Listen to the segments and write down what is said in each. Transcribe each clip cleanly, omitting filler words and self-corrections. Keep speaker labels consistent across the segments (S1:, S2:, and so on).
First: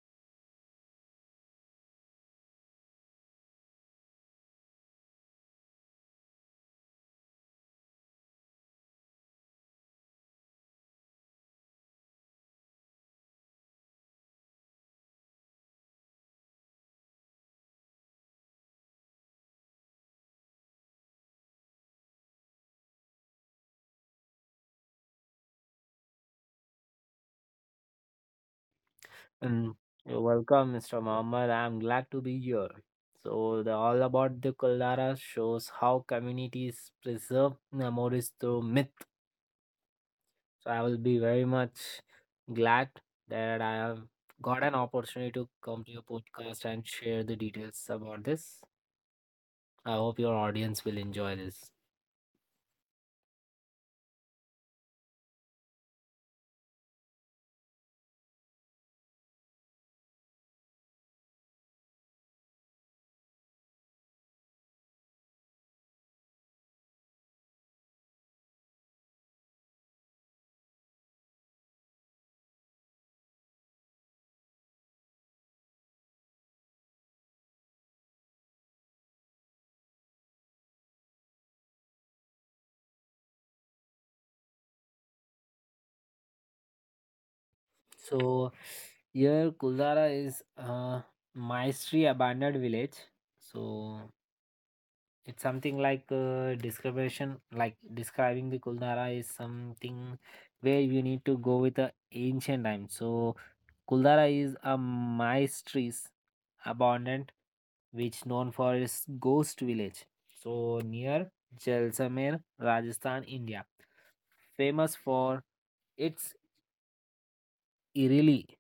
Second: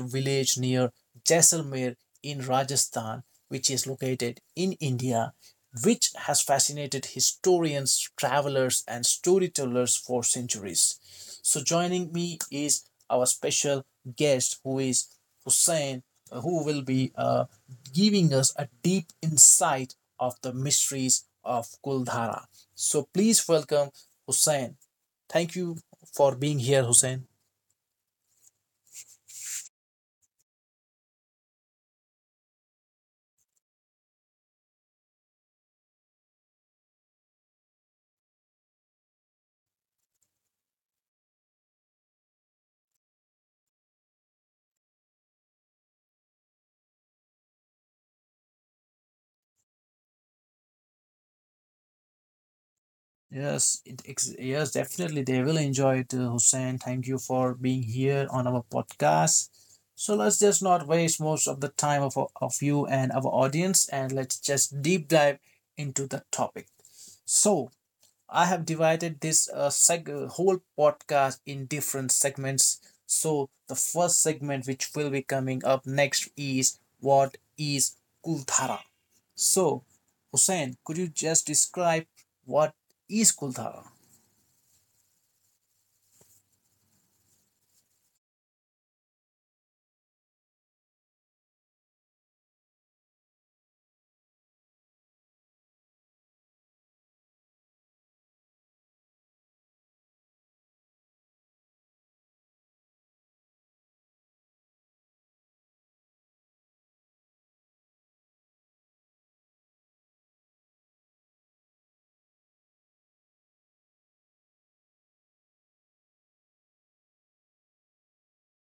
S1: village near Jaisalmer in Rajasthan, which is located in India, which has fascinated historians, travelers, and storytellers for centuries. So, joining me is our special guest, who is Hussein, who will be giving us a deep insight of the mysteries of Kuldhara. So, please welcome Hussein. Thank you for being here, Hussein.
S2: Mm, You're welcome, Mr. Mohammed. I'm glad to be here. So, the All About the Kuldara shows how communities preserve memories through myth. So, I will be very much glad that I have got an opportunity to come to your podcast and share the details about this. I hope your audience will enjoy this.
S1: Yes, definitely they will enjoy it, Hussein. Thank you for being here on our podcast. So let's just not waste most of the time of you and our audience, and let's just deep dive into the topic. So I have divided this whole podcast in different segments. So the first segment which will be coming up next is what is Kuldhara. So, Hussein, could you just describe what is Kulthara?
S2: So, here Kuldara is a Maestri abandoned village. So, it's something like description, like describing the Kuldara is something where you need to go with the ancient time. So Kuldara is a maestris abundant which known for its ghost village. So near Jaisalmer, Rajasthan, India, famous for its eerily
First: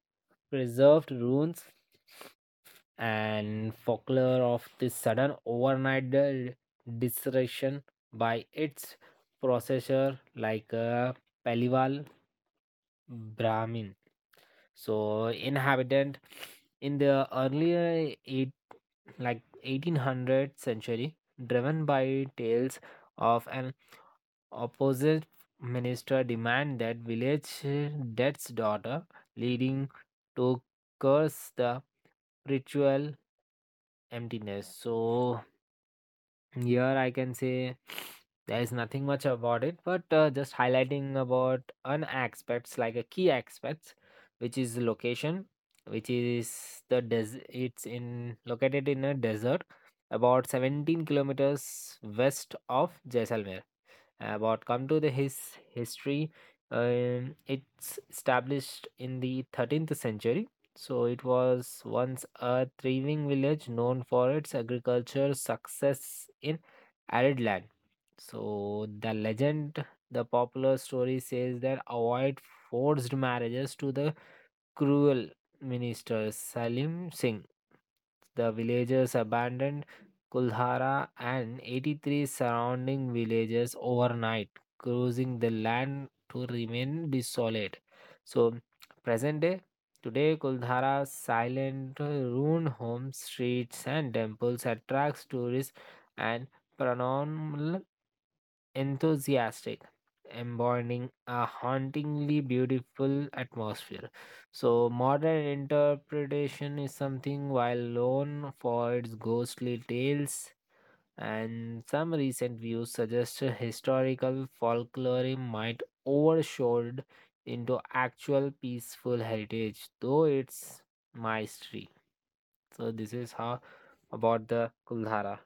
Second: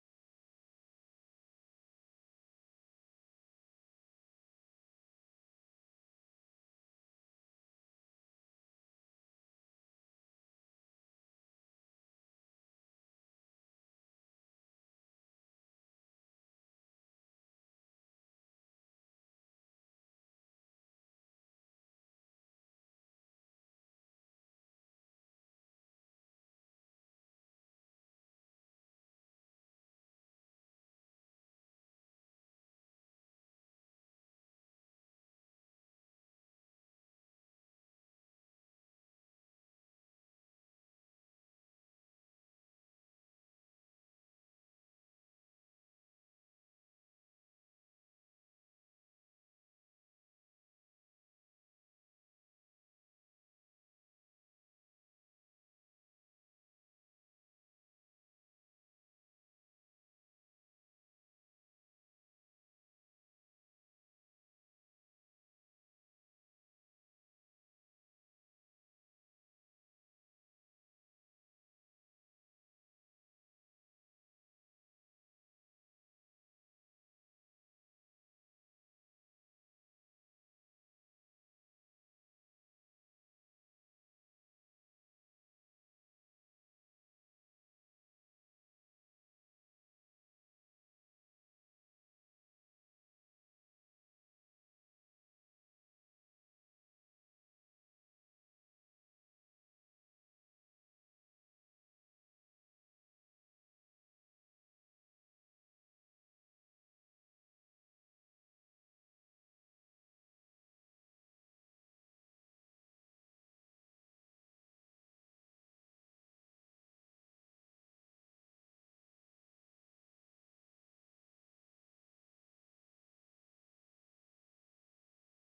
S2: preserved ruins and folklore of this sudden overnight disruption by its processor like a Paliwal Brahmin. So inhabitant in the earlier eight like 1800 century, driven by tales of an opposite minister demand that village death's daughter, leading to curse the ritual emptiness. So here I can say there is nothing much about it, but just highlighting about an aspects like a key aspects, which is location, which is the it's in located in a desert about 17 kilometers west of Jaisalmer. But come to the history, it's established in the 13th century, so it was once a thriving village known for its agricultural success in arid land. So the legend, the popular story says that avoid forced marriages to the cruel minister Salim Singh. The villagers abandoned Kuldhara and 83 surrounding villages overnight, causing the land to remain desolate. So, present day, today Kuldhara's silent ruined homes, streets, and temples attracts tourists and paranormal enthusiastic, embodying a hauntingly beautiful atmosphere. So, modern interpretation is something while known for its ghostly tales, and some recent views suggest a historical folklore might overshadowed into actual peaceful heritage, though it's mystery. So, this is how about the Kuldhara.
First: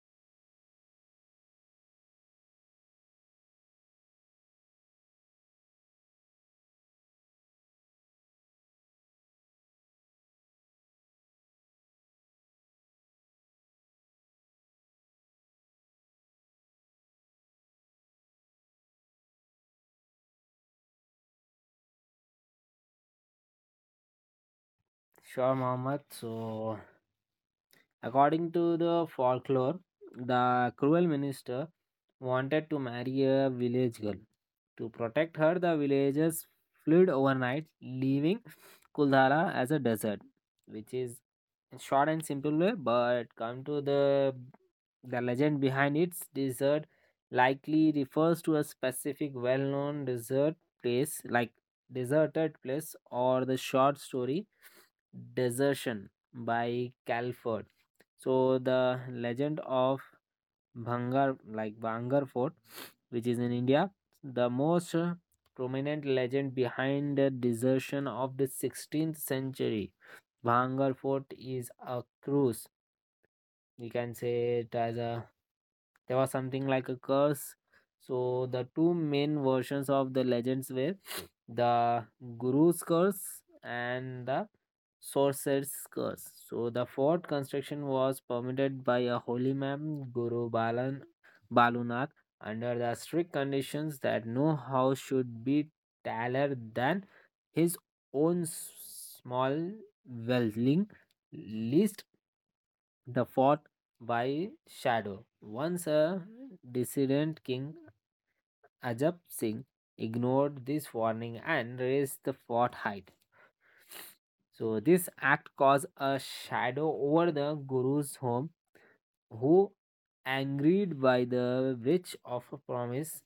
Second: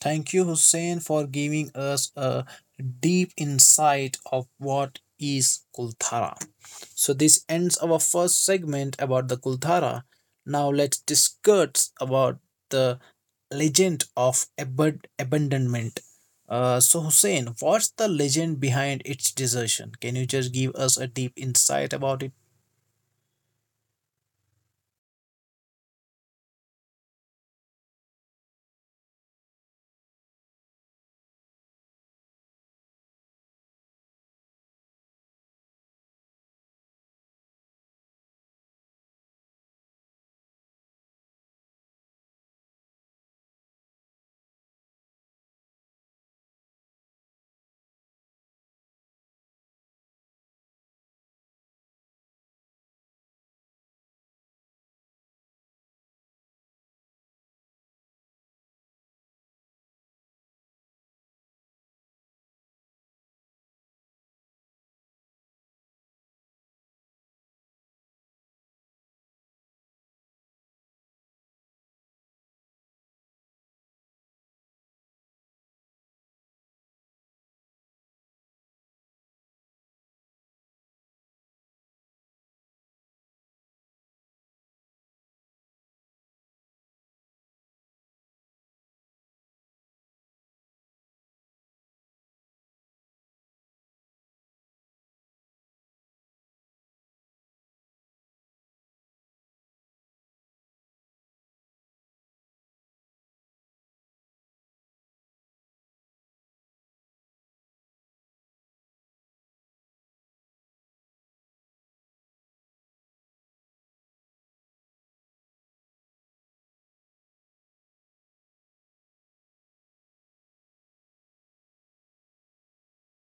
S1: Thank you, Hussein, for giving us a deep insight of what is Kulthara. So this ends our first segment about the Kulthara. Now let's discuss about the legend of abandonment. So Hussein, what's the legend behind its desertion? Can you just give us a deep insight about it?
S2: Sure, Mohammed. So according to the folklore, the cruel minister wanted to marry a village girl. To protect her, the villagers fled overnight, leaving Kuldhara as a desert, which is in short and simple way. But come to the legend behind its desert, likely refers to a specific well-known desert place, like deserted place, or the short story desertion by Calford. So the legend of Bhangar, like Bhangar Fort, which is in India, the most prominent legend behind the desertion of the 16th century. Bhangar Fort is a cruise. We can say it as a there was something like a curse. So the two main versions of the legends were the Guru's curse and the sorcerer's curse. So the fort construction was permitted by a holy man, Guru Balan Balunath, under the strict conditions that no house should be taller than his own small dwelling leased the fort by shadow. Once a dissident king, Ajab Singh, ignored this warning and raised the fort height. So, this act caused a shadow over the Guru's home who, angered by the breach of a promise,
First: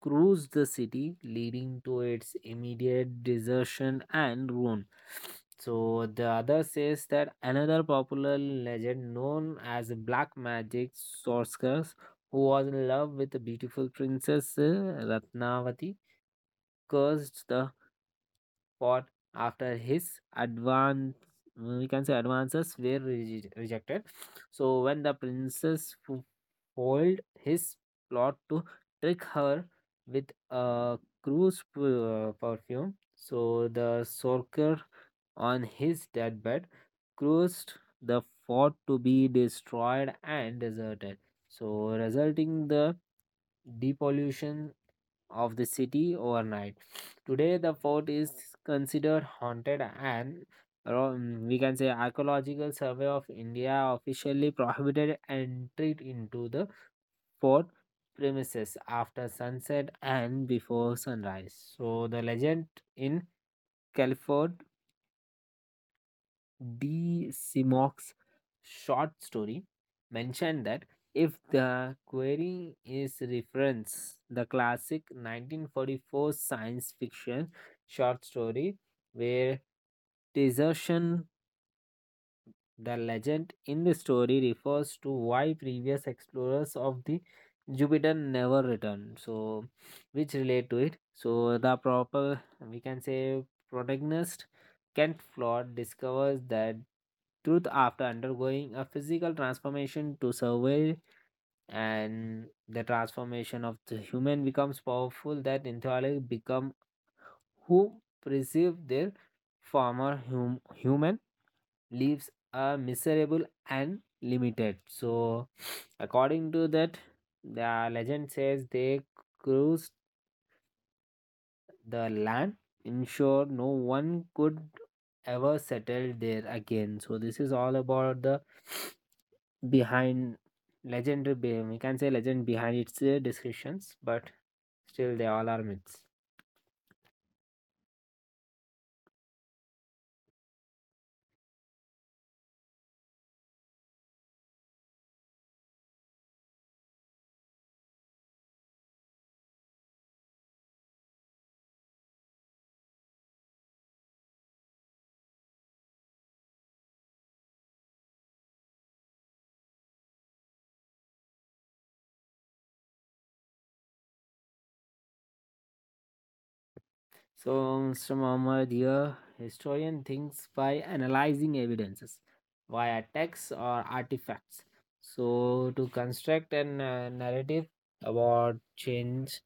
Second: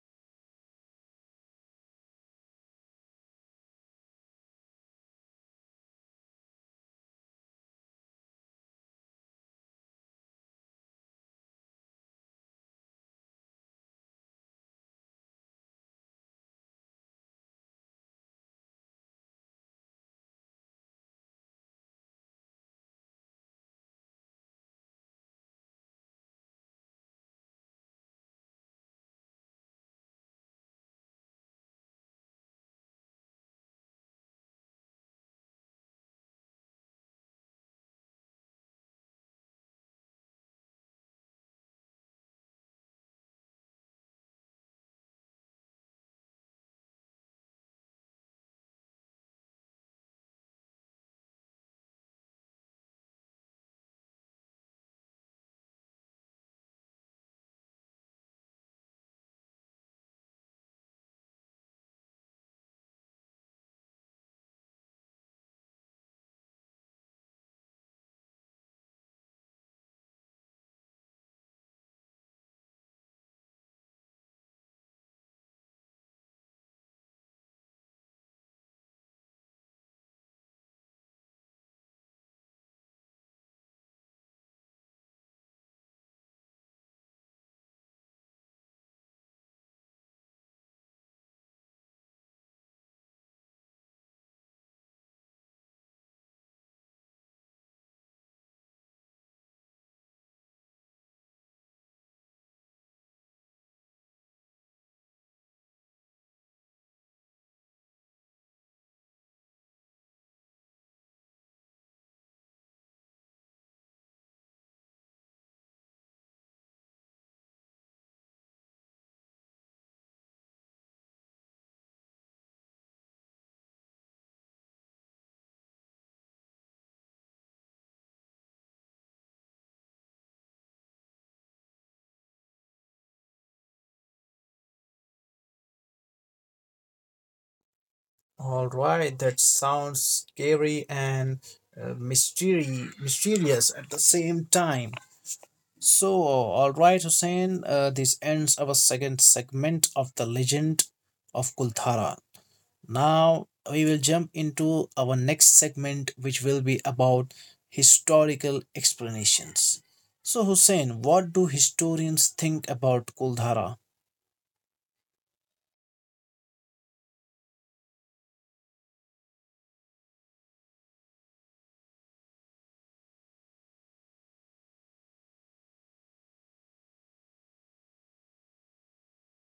S2: cruised the city, leading to its immediate desertion and ruin. So the other says that another popular legend known as black magic sorceress who was in love with a beautiful princess Ratnavati cursed the pot after his advance, we can say advances were rejected. So when the princess foiled his plot to trick her with a cruise perfume, so the sorcerer on his deathbed caused the fort to be destroyed and deserted, so resulting the depollution of the city overnight. Today, the fort is considered haunted and we can say Archaeological Survey of India officially prohibited entry into the fort premises after sunset and before sunrise. So the legend in Califord D. Simoc's short story mentioned that if the query is reference the classic 1944 science fiction short story where desertion, the legend in the story refers to why previous explorers of the Jupiter never returned. So, which relate to it. So, the proper, we can say protagonist Kent Flawed discovers that truth after undergoing a physical transformation to survive, and the transformation of the human becomes powerful that entirely become who perceive their former human lives are miserable and limited. So, according to that, the legend says they cruised the land, ensure no one could ever settle there again. So, this is all about the behind legendary, we can say legend behind its descriptions, but still they all are myths.
S1: All right, that sounds scary and mysterious at the same time. So, all right, Hussein, this ends our second segment of the legend of Kulthara. Now we will jump into our next segment, which will be about historical explanations. So, Hussein, what do historians think about Kuldhara?
S2: So, Mr. Muhammad here, historian thinks by analyzing evidences via texts or artifacts. So, to construct a narrative about change,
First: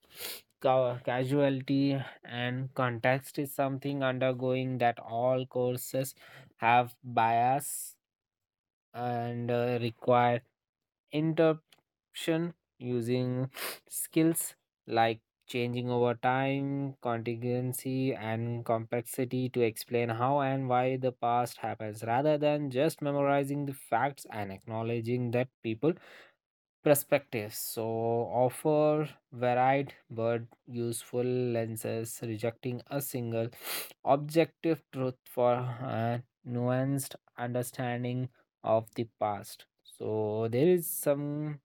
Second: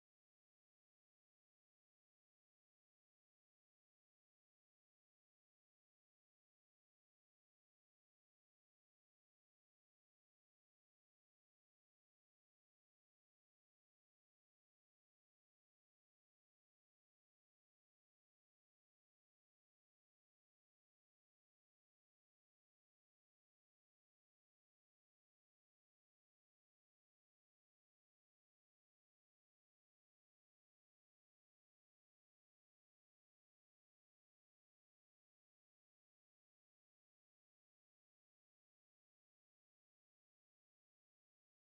S2: casualty, and context is something undergoing that all courses have bias and require interruption using skills like changing over time, contingency, and complexity to explain how and why the past happens rather than just memorizing the facts and acknowledging that people perspectives, so offer varied but useful lenses rejecting a single objective truth for a nuanced understanding of the past. So there is some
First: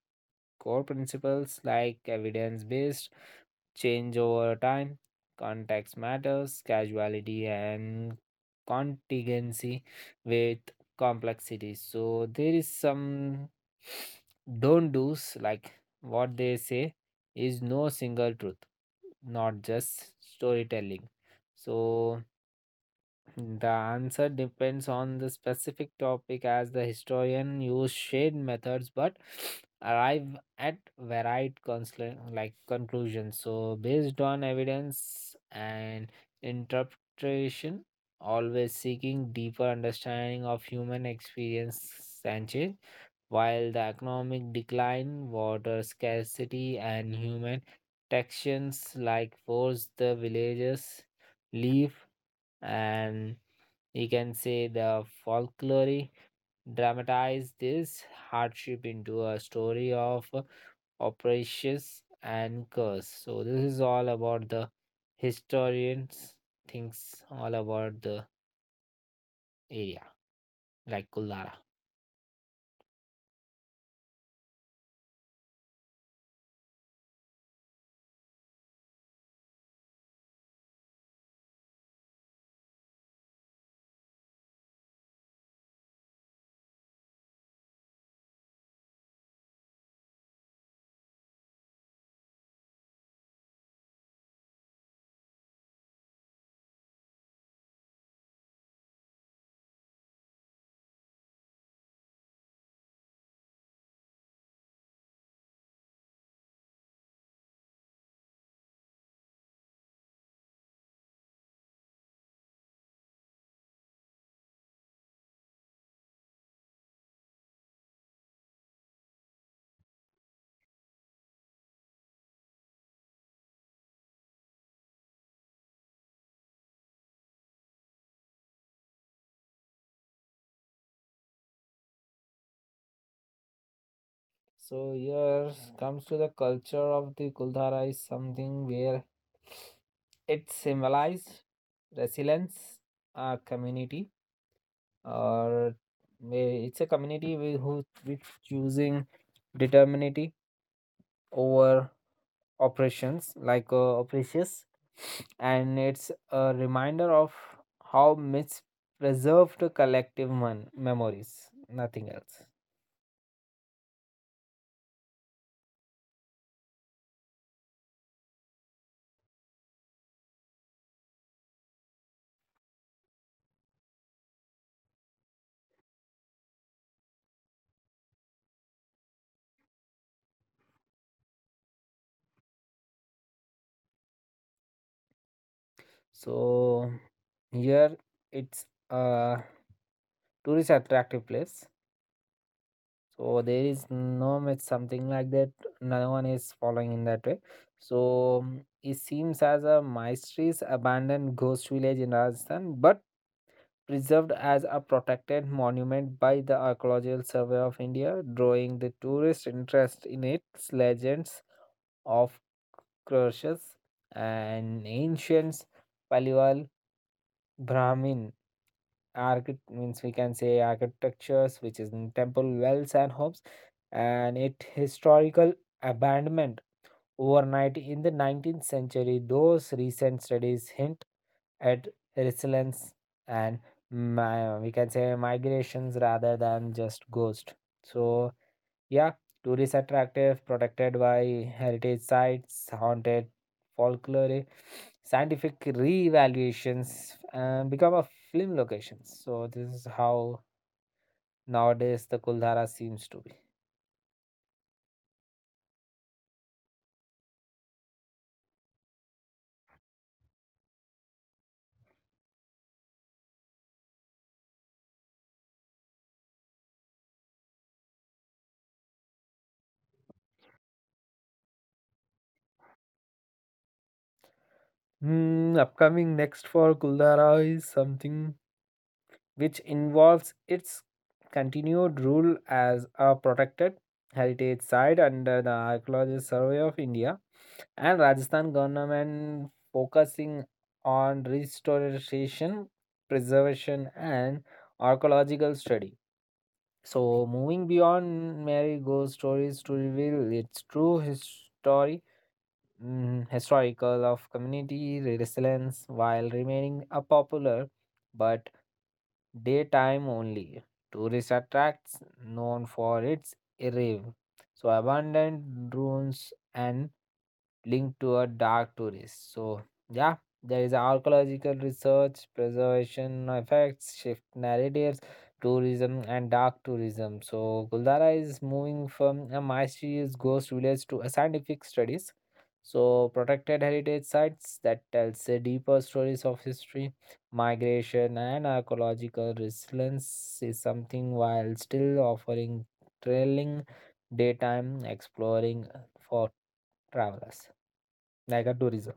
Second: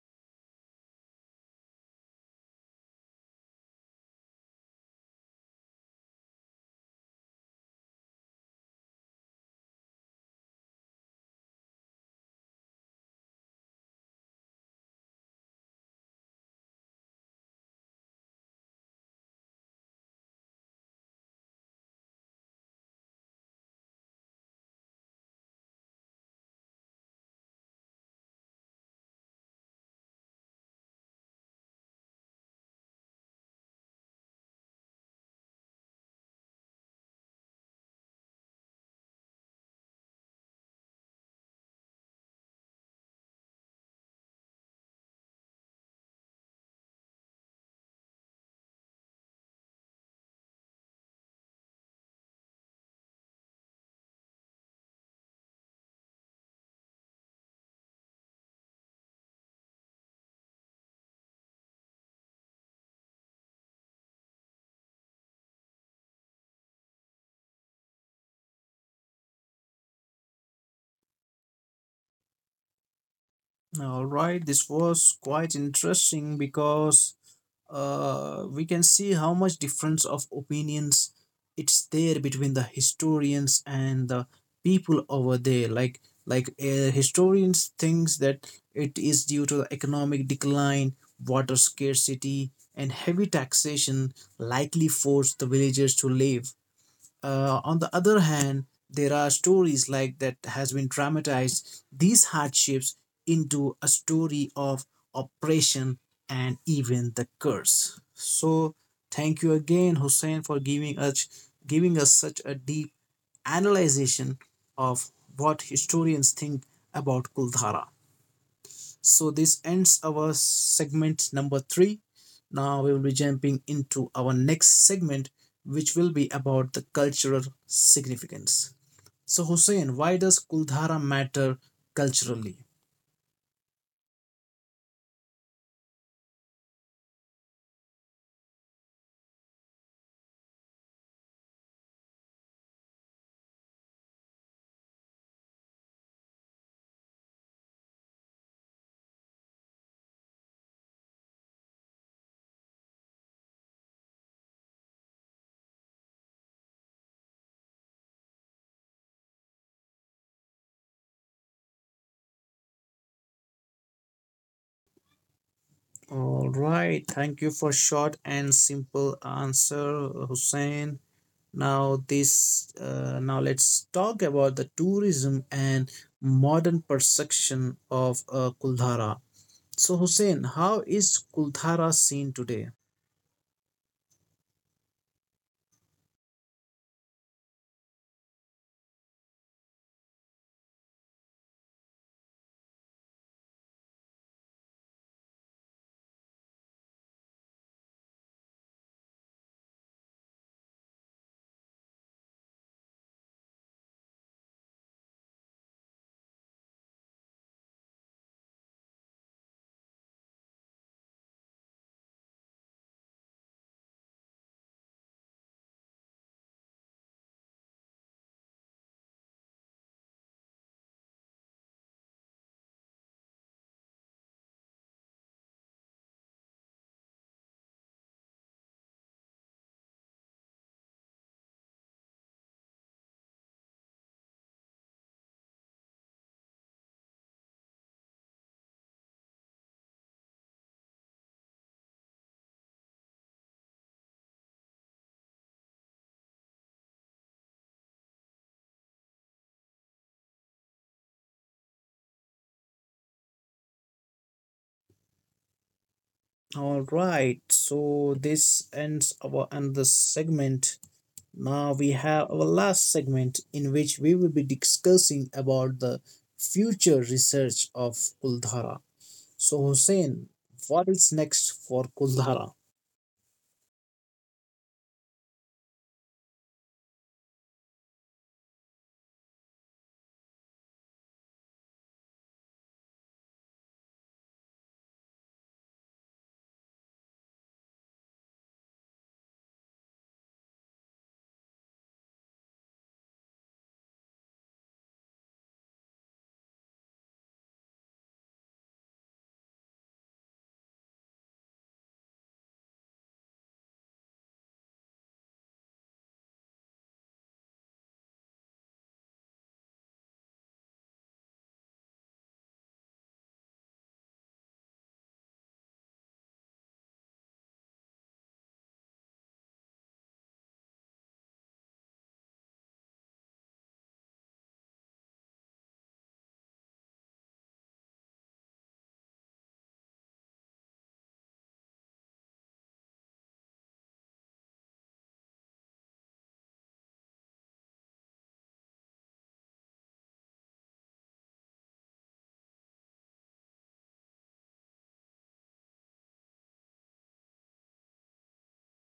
S2: core principles like evidence based change over time. Context matters, casuality and contingency with complexity. So there is some don't do's like what they say is no single truth, not just storytelling. So the answer depends on the specific topic as the historian use shade methods but arrive at varied like conclusions. So based on evidence and interpretation, always seeking deeper understanding of human experience and change, while the economic decline, water scarcity and human tensions like force the villagers leave, and you can say the folklore dramatized this hardship into a story of operations and curse. So this is all about the historians thinks all about the area like Kuldhara.
S1: All right, this was quite interesting because we can see how much difference of opinions it's there between the historians and the people over there like historians thinks that it is due to the economic decline, water scarcity, and heavy taxation likely forced the villagers to leave. On the other hand, there are stories like that has been dramatized these hardships into a story of oppression and even the curse. So thank you again, Hussein, for giving us such a deep analyzation of what historians think about Kuldhara. So this ends our segment number three. Now we will be jumping into our next segment, which will be about the cultural significance. So Hussein, why does Kuldhara matter culturally?
S2: So here comes to the culture of the Kuldhara is something where it symbolized resilience, a community or it's a community with who with choosing determinity over operations like operations, and it's a reminder of how myths preserve the collective memories, nothing else.
S1: All right, thank you for short and simple answer, Hussein. Now let's talk about the tourism and modern perception of Kuldhara. So Hussein, how is Kuldhara seen today?
S2: So here it's a tourist attractive place. So there is no much something like that. No one is following in that way. So it seems as a mysterious abandoned ghost village in Rajasthan, but preserved as a protected monument by the Archaeological Survey of India, drawing the tourist interest in its legends of crushes and ancient Brahmin architect, means we can say architectures, which is in temple wells and homes, and it historical abandonment overnight in the 19th century. Those recent studies hint at resilience and we can say migrations rather than just ghost. So yeah, tourist attractive, protected by heritage sites, haunted folklore, scientific re-evaluations, and become a film location. So this is how nowadays the Kuldhara seems to be.
S1: All right, so this ends our another segment. Now we have our last segment in which we will be discussing about the future research of Kuldhara. So Hussein, what is next for Kuldhara?
S2: Hmm, upcoming next for Kuldhara is something which involves its continued rule as a protected heritage site under the Archaeological Survey of India and Rajasthan government focusing on restoration, preservation, and archaeological study. So, moving beyond Mary Go stories to reveal its true history, historical of community resilience, while remaining a popular but daytime only tourist attracts known for its irrev, so abandoned ruins and linked to a dark tourist. So, yeah, there is archaeological research, preservation effects, shift narratives, tourism, and dark tourism. So, Guldara is moving from a mysterious ghost village to a scientific studies. So, protected heritage sites that tells the deeper stories of history, migration, and archaeological resilience is something while still offering thrilling daytime exploring for travelers. Like a tourism.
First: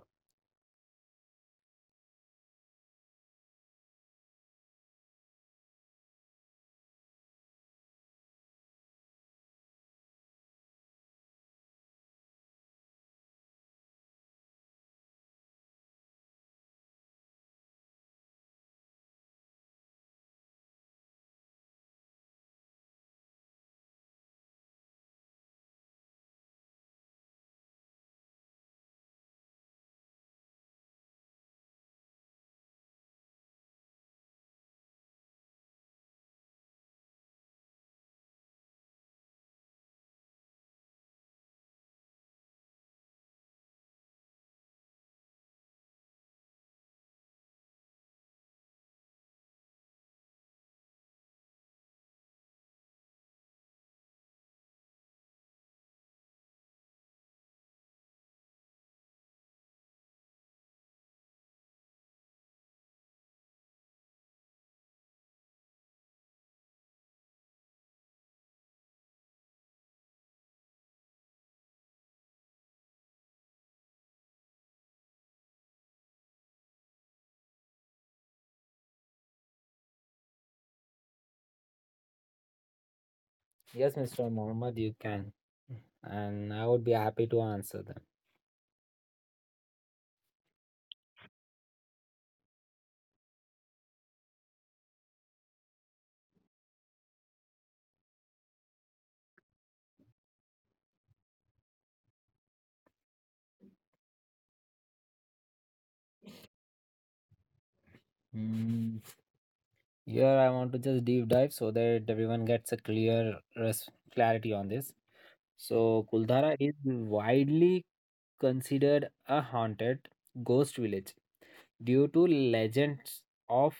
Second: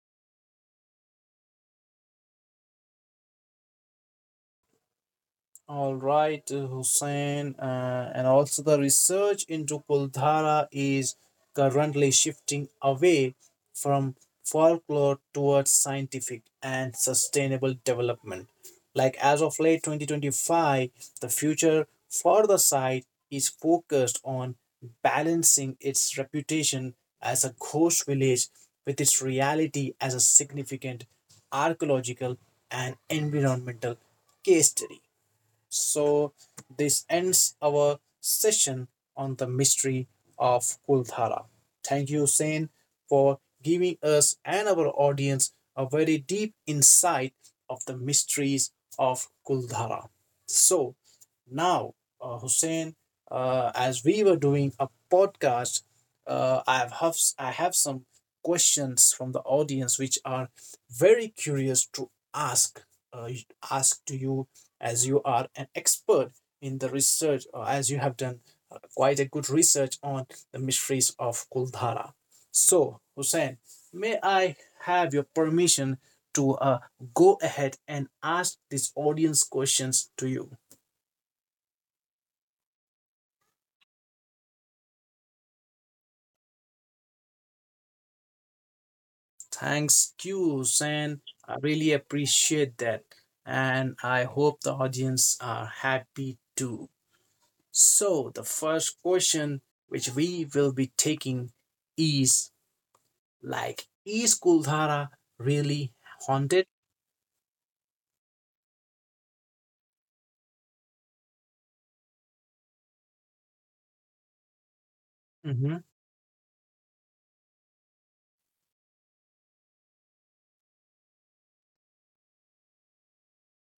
S1: All right, Hussein, and also the research into Kuldhara is currently shifting away from folklore towards scientific and sustainable development. Like as of late 2025, the future for the site is focused on balancing its reputation as a ghost village with its reality as a significant archaeological and environmental case study. So, this ends our session on the mystery of Kuldhara. Thank you, Sen, for giving us and our audience a very deep insight of the mysteries of Kuldhara. So, now, Hussein, as we were doing a podcast, I have some questions from the audience which are very curious to ask uh, ask to you as you are an expert in the research, or as you have done quite a good research on the mysteries of Kuldhara. So, Hussein, may I have your permission to go ahead and ask this audience questions to you?
S2: Yes, Mr. Mohammed, you can. And I would be happy to answer them.
S1: Thanks, Q, Hussein. I really appreciate that. And I hope the audience are happy too. So, the first question which we will be taking is, like, is Kuldhara really haunted?
S2: Mm, here, I want to just deep dive so that everyone gets a clear clarity on this.
S1: Mhm.
S2: So, Kuldhara is widely considered a haunted ghost village due to legends of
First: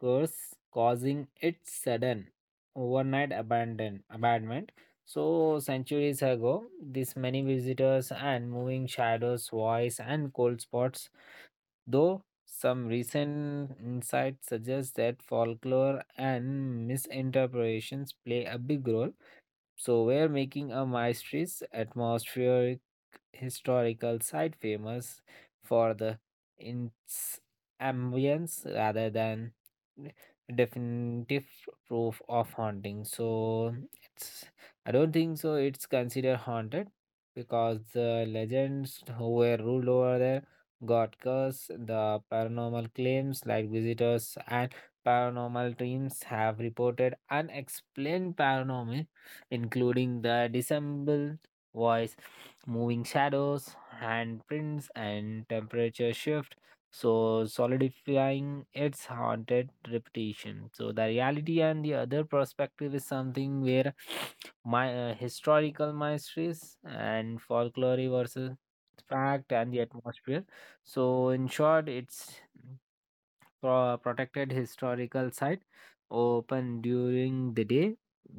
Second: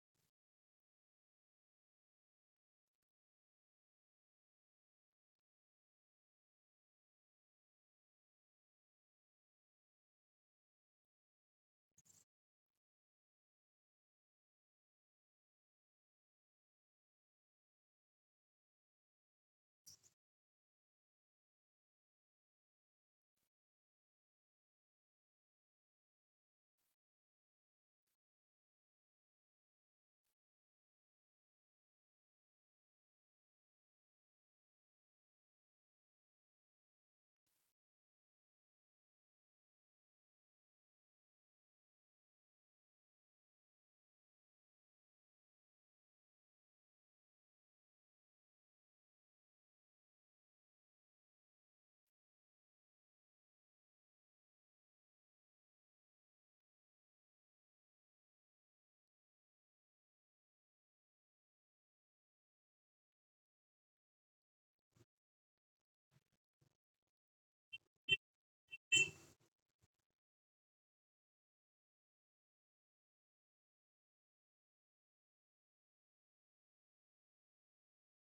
S2: curse causing its sudden overnight abandonment. So centuries ago, this many visitors and moving shadows, voice and cold spots, though some recent insights suggest that folklore and misinterpretations play a big role, so we're making a maestris atmospheric historical site famous for the its ambience rather than definitive proof of haunting. So it's, I don't think so it's considered haunted because the legends who were ruled over there got cursed. The paranormal claims like visitors and paranormal teams have reported unexplained paranormal including the dissembled voice, moving shadows, handprints, and temperature shift. So, solidifying its haunted reputation. So, the reality and the other perspective is something where my historical mysteries and folklore versus fact and the atmosphere. So, in short, it's protected historical site open during the day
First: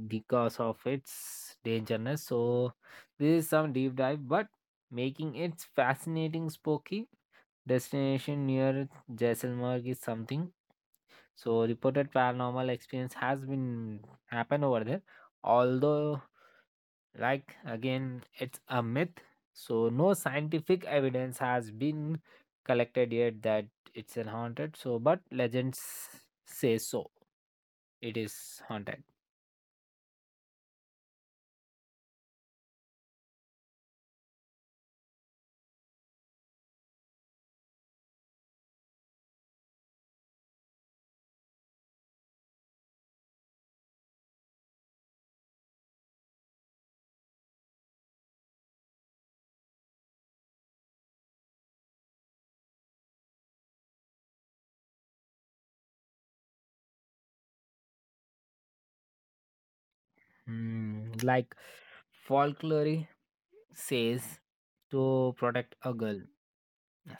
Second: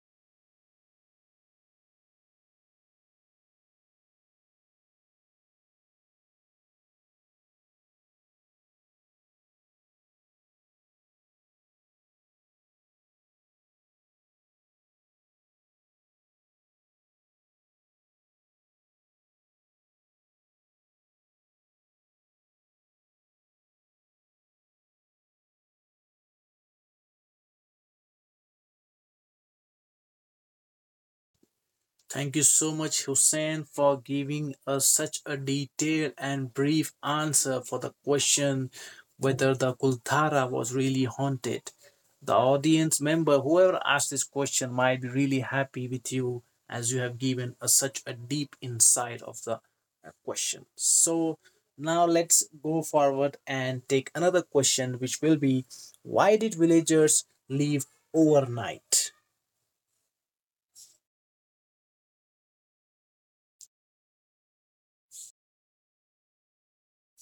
S2: because of its dangerousness. So this is some deep dive, but making it fascinating spooky destination near Jaisalmer is something. So reported paranormal experience has been happened over there, although like again, it's a myth. So no scientific evidence has been collected yet that it's an haunted. So, but legends say so. It is haunted.
S1: Thank you so much, Hussein, for giving us such a detailed and brief answer for the question whether the Kulthara was really haunted. The audience member, whoever asked this question, might be really happy with you as you have given us such a deep insight of the question. So, now let's go forward and take another question, which will be, why did villagers leave overnight?
S2: Hmm, like folklore says to protect a girl.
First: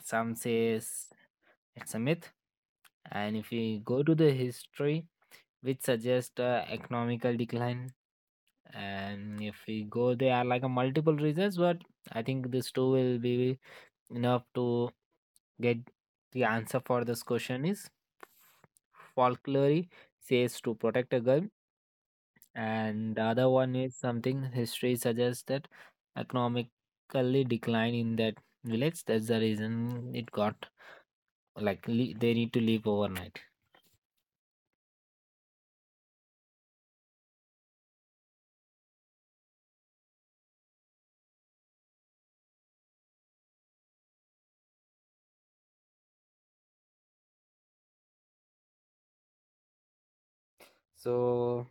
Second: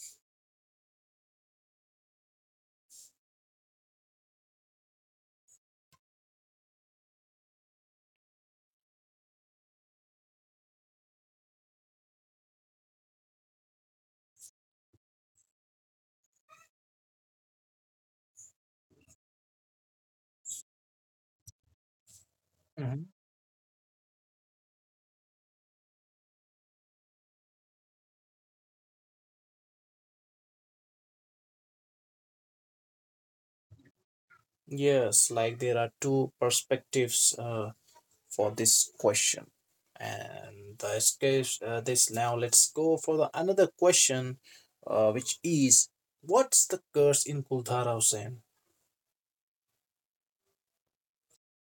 S2: Some says it's a myth. And if we go to the history, which suggests economical decline, and if we go there are like a multiple reasons, but I think these two will be enough to get the answer for this question is folklore says to protect a girl, and the other one is something history suggests that economically decline in that village, that's the reason it got like they need to leave overnight.
S1: Yes, like there are two perspectives for this question. And this case, this Now let's go for the another question, which is, what's the curse in Kuldhara, Hussain?
S2: So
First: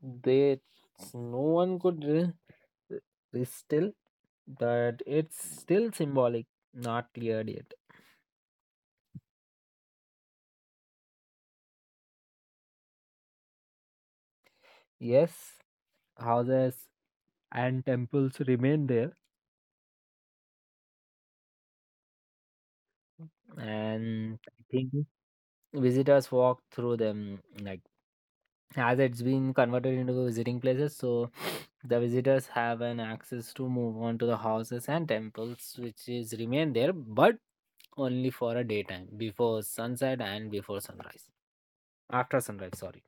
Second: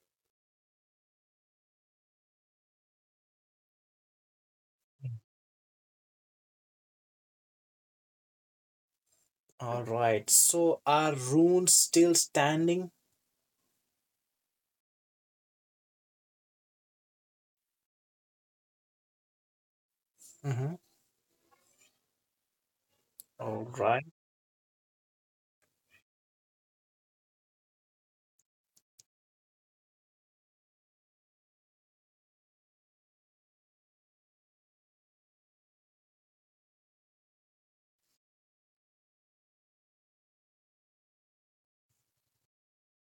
S2: they, no one could still, but it's still symbolic, not cleared yet.
S1: All right, so are runes still standing?
S2: Yes, houses and temples remain there,
S1: Mhm. All right,
S2: and I think visitors walk through them like as it's been converted into visiting places, so the visitors have an access to move on to the houses and temples which is remain there, but only for a daytime before sunset and before sunrise. After sunrise, sorry.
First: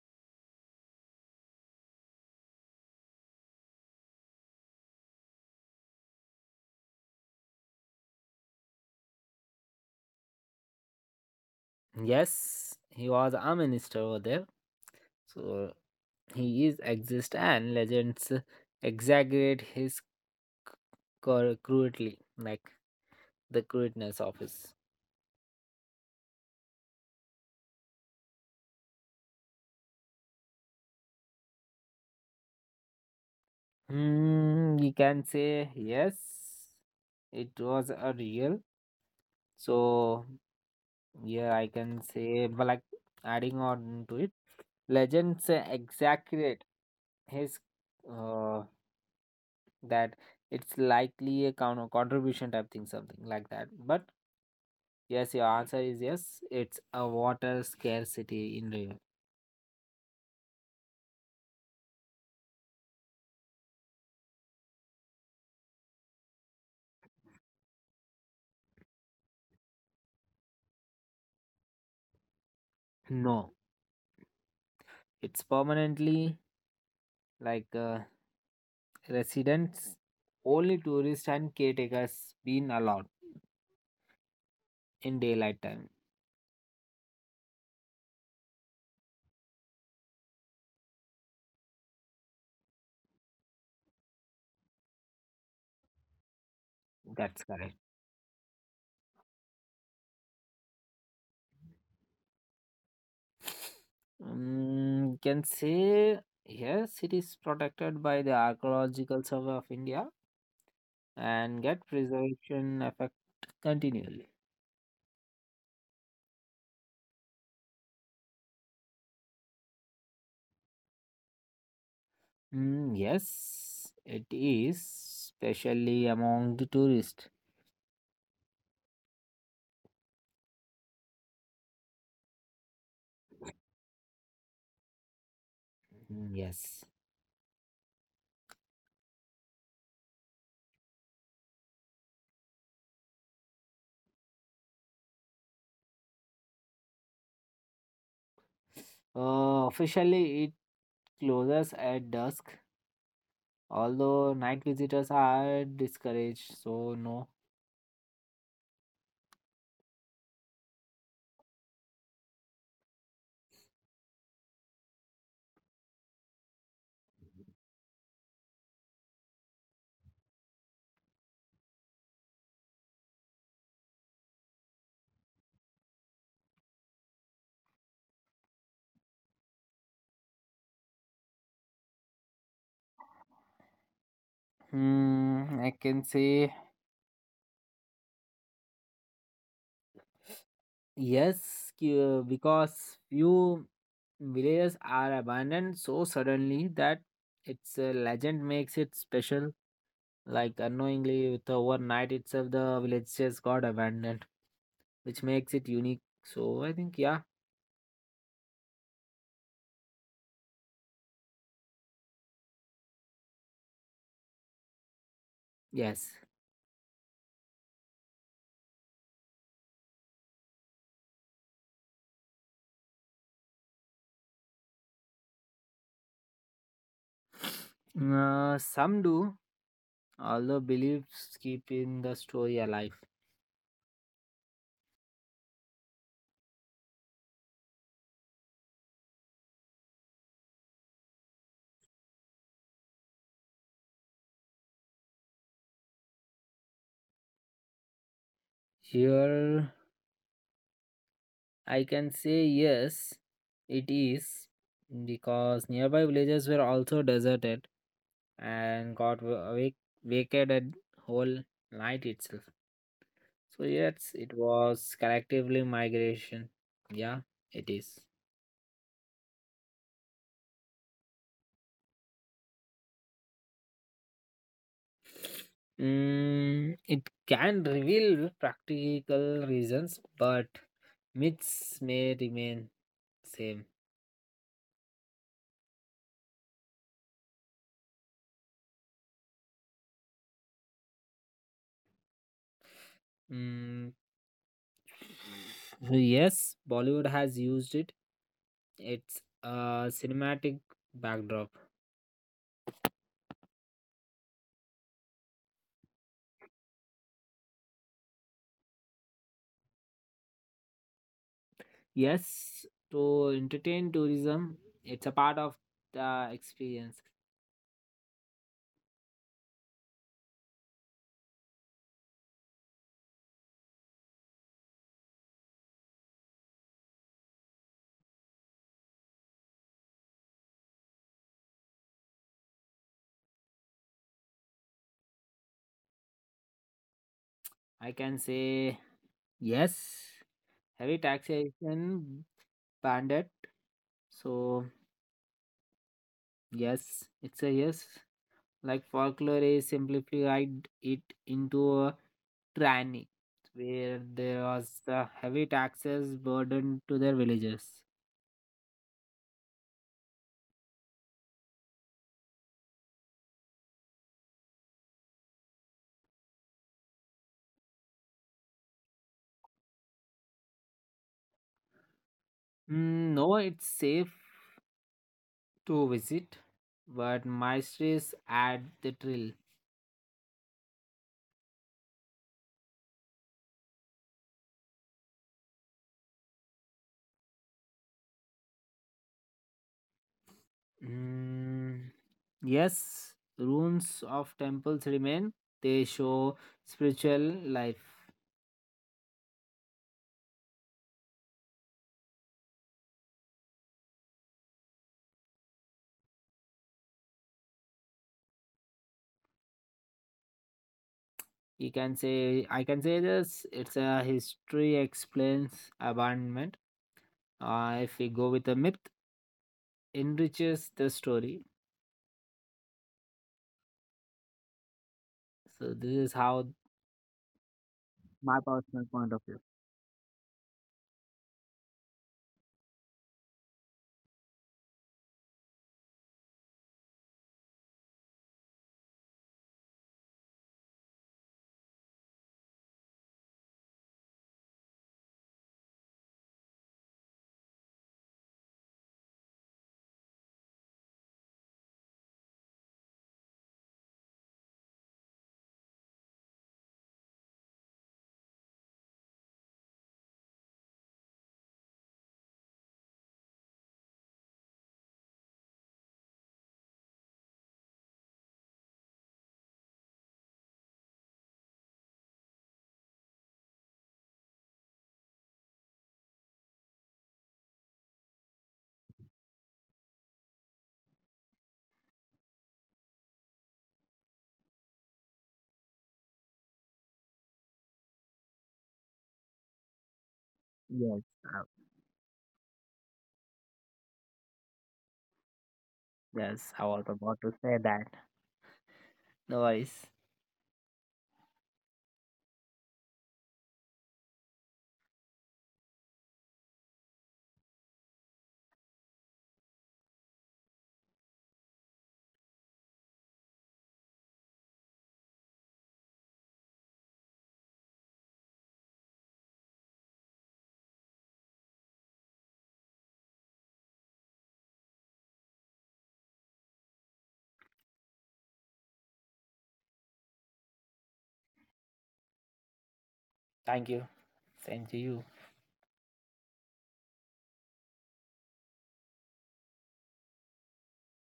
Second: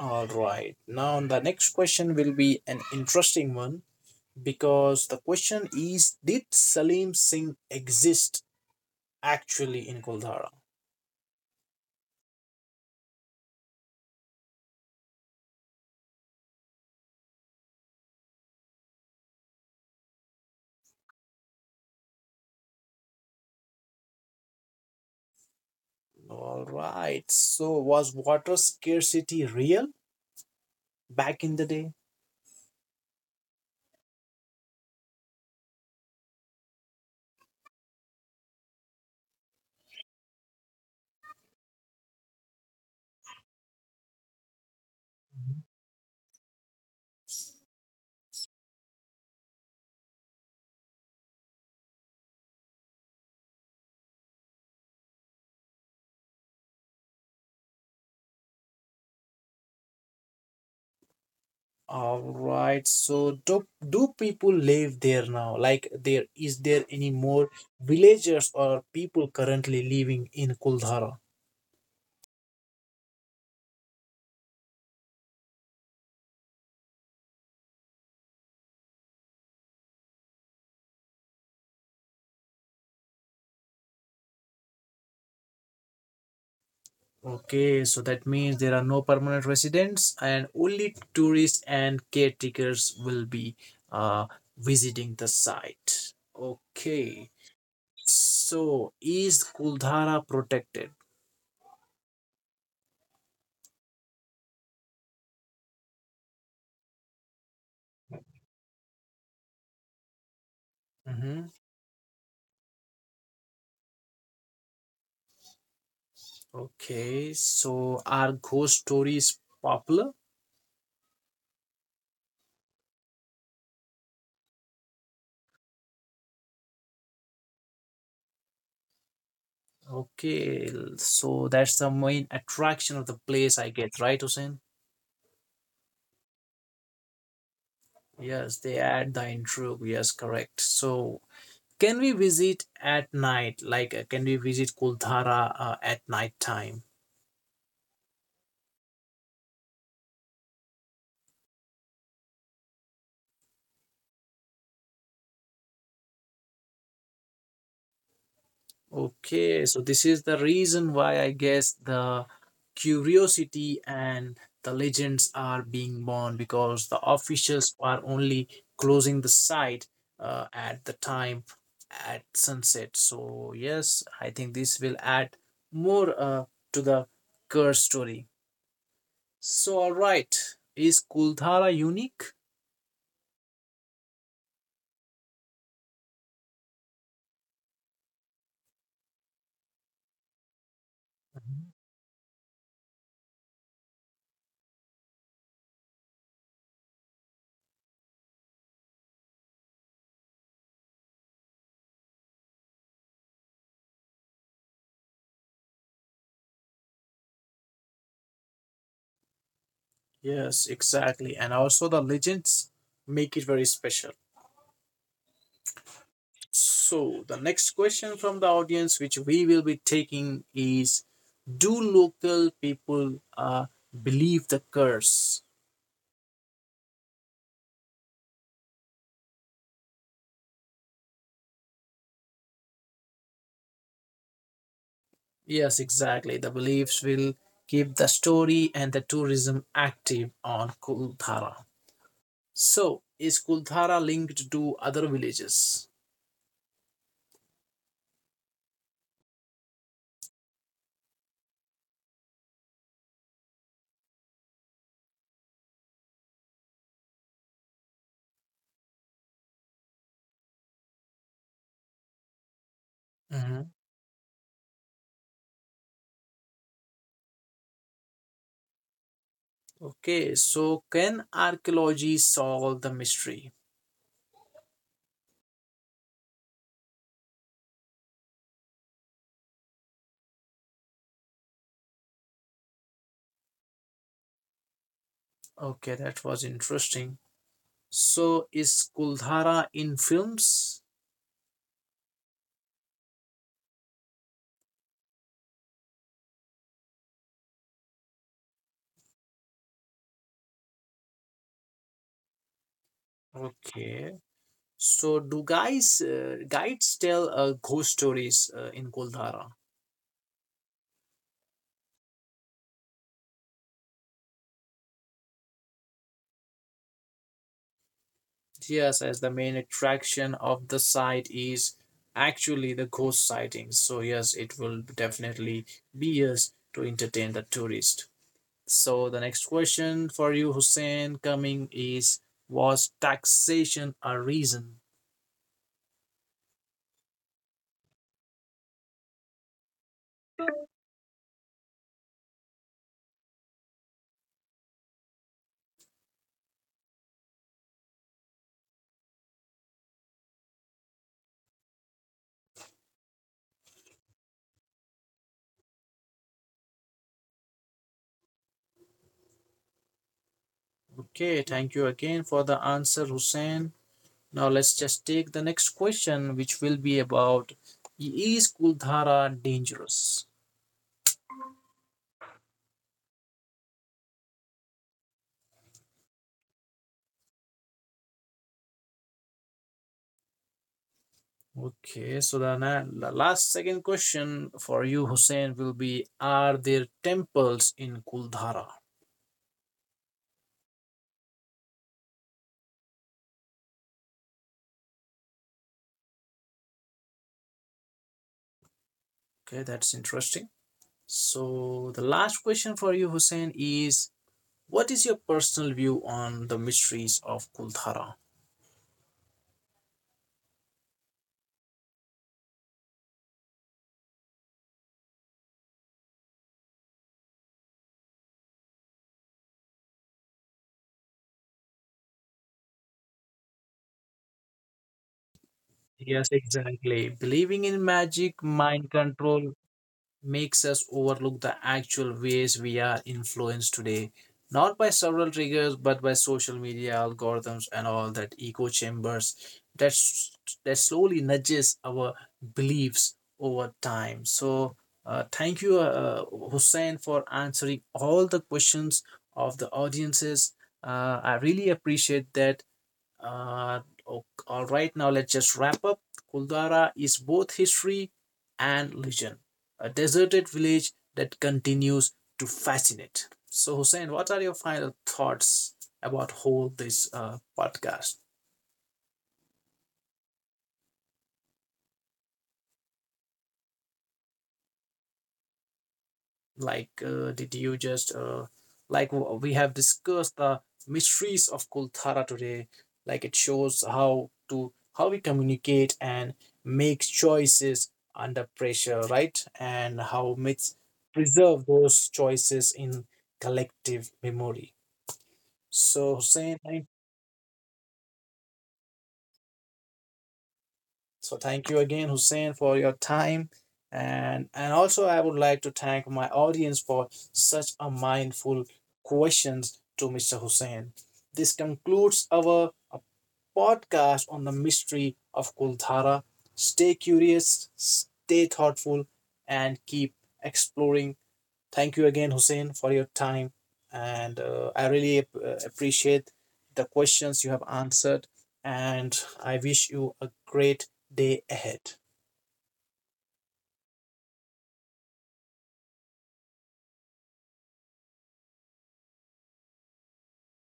S1: all right. Now, the next question will be an interesting one because the question is, did Salim Singh exist actually in Kuldhara?
S2: Yes, he was a minister over there. So he is exist and legends exaggerate his crudely, like the crudeness of his.
S1: All right. So, was water scarcity real back in the day?
S2: Hmm, you can say yes, it was a real. So yeah, I can say, but like adding on to it, legends exaggerate his uh, that it's likely a contribution type thing, something like that. But yes, your answer is yes. It's a water scarcity in Rio.
S1: All right. So, do people live there now? Like, there is there any more villagers or people currently living in Kuldhara?
S2: No, it's permanently like residents, only tourists and caretakers been allowed in daylight time.
S1: Okay, so that means there are no permanent residents and only tourists and caretakers will be uh, visiting the site. Okay,
S2: That's correct.
S1: so is Kuldhara protected?
S2: Can say yes, it is protected by the Archaeological Survey of India
S1: Mhm.
S2: and get preservation effect continually.
S1: Okay, so are ghost stories popular?
S2: Mm, yes, it is, especially among the tourists.
S1: Okay, so that's the main attraction of the place, I guess, right, Hussein?
S2: Mm, yes.
S1: Yes, they add the intrigue. Yes, correct. So, can we visit at night? Like, can we visit Kuldhara at night time?
S2: Officially, it closes at dusk, although night visitors are discouraged, so no.
S1: Okay, so this is the reason why I guess the curiosity and the legends are being born because the officials are only closing the site at the time at sunset. So, yes, I think this will add more to the curse story. So, all right, is Kuldhara unique?
S2: Hmm, I can say
S1: Mhm.
S2: yes, because few villages are abandoned so suddenly that its a legend makes it special. Like unknowingly, with overnight itself, the village just got abandoned, which makes it unique. So I think, yeah,
S1: Yes, exactly. And also, the legends make it very special.
S2: yes.
S1: So, the next question from the audience, which we will be taking, is, do local people believe the curse?
S2: Some do, although beliefs keep in the story alive.
S1: Yes, exactly. The beliefs will keep the story and the tourism active on Kuldhara. So, is Kuldhara linked to other villages?
S2: Here I can say yes, it is because nearby villages were also deserted and got vacated whole night itself. So
S1: Mhm.
S2: yes, it was collectively migration. Yeah, it is.
S1: Okay, so can archaeology solve the mystery?
S2: Mm, it can reveal practical reasons, but myths may remain same.
S1: Okay, that was interesting. So, is Kuldhara in films?
S2: Mm, so yes, Bollywood has used it. It's a cinematic backdrop.
S1: Okay, so do guys guides tell ghost stories in Goldhara?
S2: Yes, to entertain tourism, it's a part of the experience.
S1: Yes, as the main attraction of the site is actually the ghost sightings. So yes, it will definitely be yes to entertain the tourist. So the next question for you, Hussein, coming is, was taxation a reason?
S2: I can say yes. Heavy taxation banned it. So yes, it's a yes. Like folklore is simplified it into a tranny, where there was the heavy taxes burden to their villagers.
S1: Okay, thank you again for the answer, Hussein. Now let's just take the next question, which will be about, is Kuldhara dangerous?
S2: Mm, no, it's safe to visit, but my stress add the thrill.
S1: Okay, so the last second question for you, Hussein, will be, are there temples in Kuldhara?
S2: Mm, yes, ruins of temples remain. They show spiritual life.
S1: Okay, that's interesting. So the last question for you, Hussein, is, what is your personal view on the mysteries of Kuldhara?
S2: You can say, I can say this. It's a history explains abandonment. If we go with a myth, enriches the story. So this is
S1: Yes,
S2: how
S1: exactly. Believing in
S2: my
S1: magic,
S2: personal
S1: mind
S2: point of view.
S1: control, makes us overlook the actual ways we are influenced today, not by several triggers, but by social media algorithms and all that echo chambers that slowly nudges our beliefs over time. So, thank you, Hussein, for answering all the questions of the audiences. I really appreciate that. Uh, all right, now let's just wrap up. Kuldara is both history and legend, a deserted village that continues to fascinate. So, Hussein, what are your final thoughts about whole this podcast? Like, did you just like w- we have discussed the mysteries of Kulthara today? Like, it shows how to how we communicate and make choices under pressure, right? And how myths
S2: Yes,
S1: preserve those choices in collective memory. So,
S2: yes.
S1: Hussein,
S2: I was
S1: I—
S2: about to say that. No worries.
S1: so thank you again, Hussein, for your time. And also I would like to thank my audience for such a mindful questions to Mr. Hussein. This concludes our podcast on the mystery of Kulthara. Stay curious, stay thoughtful, and keep exploring. Thank you again, Hussein, for your time. And appreciate the questions you have answered. And I wish you a great day ahead.
S2: Thank you. Same to you.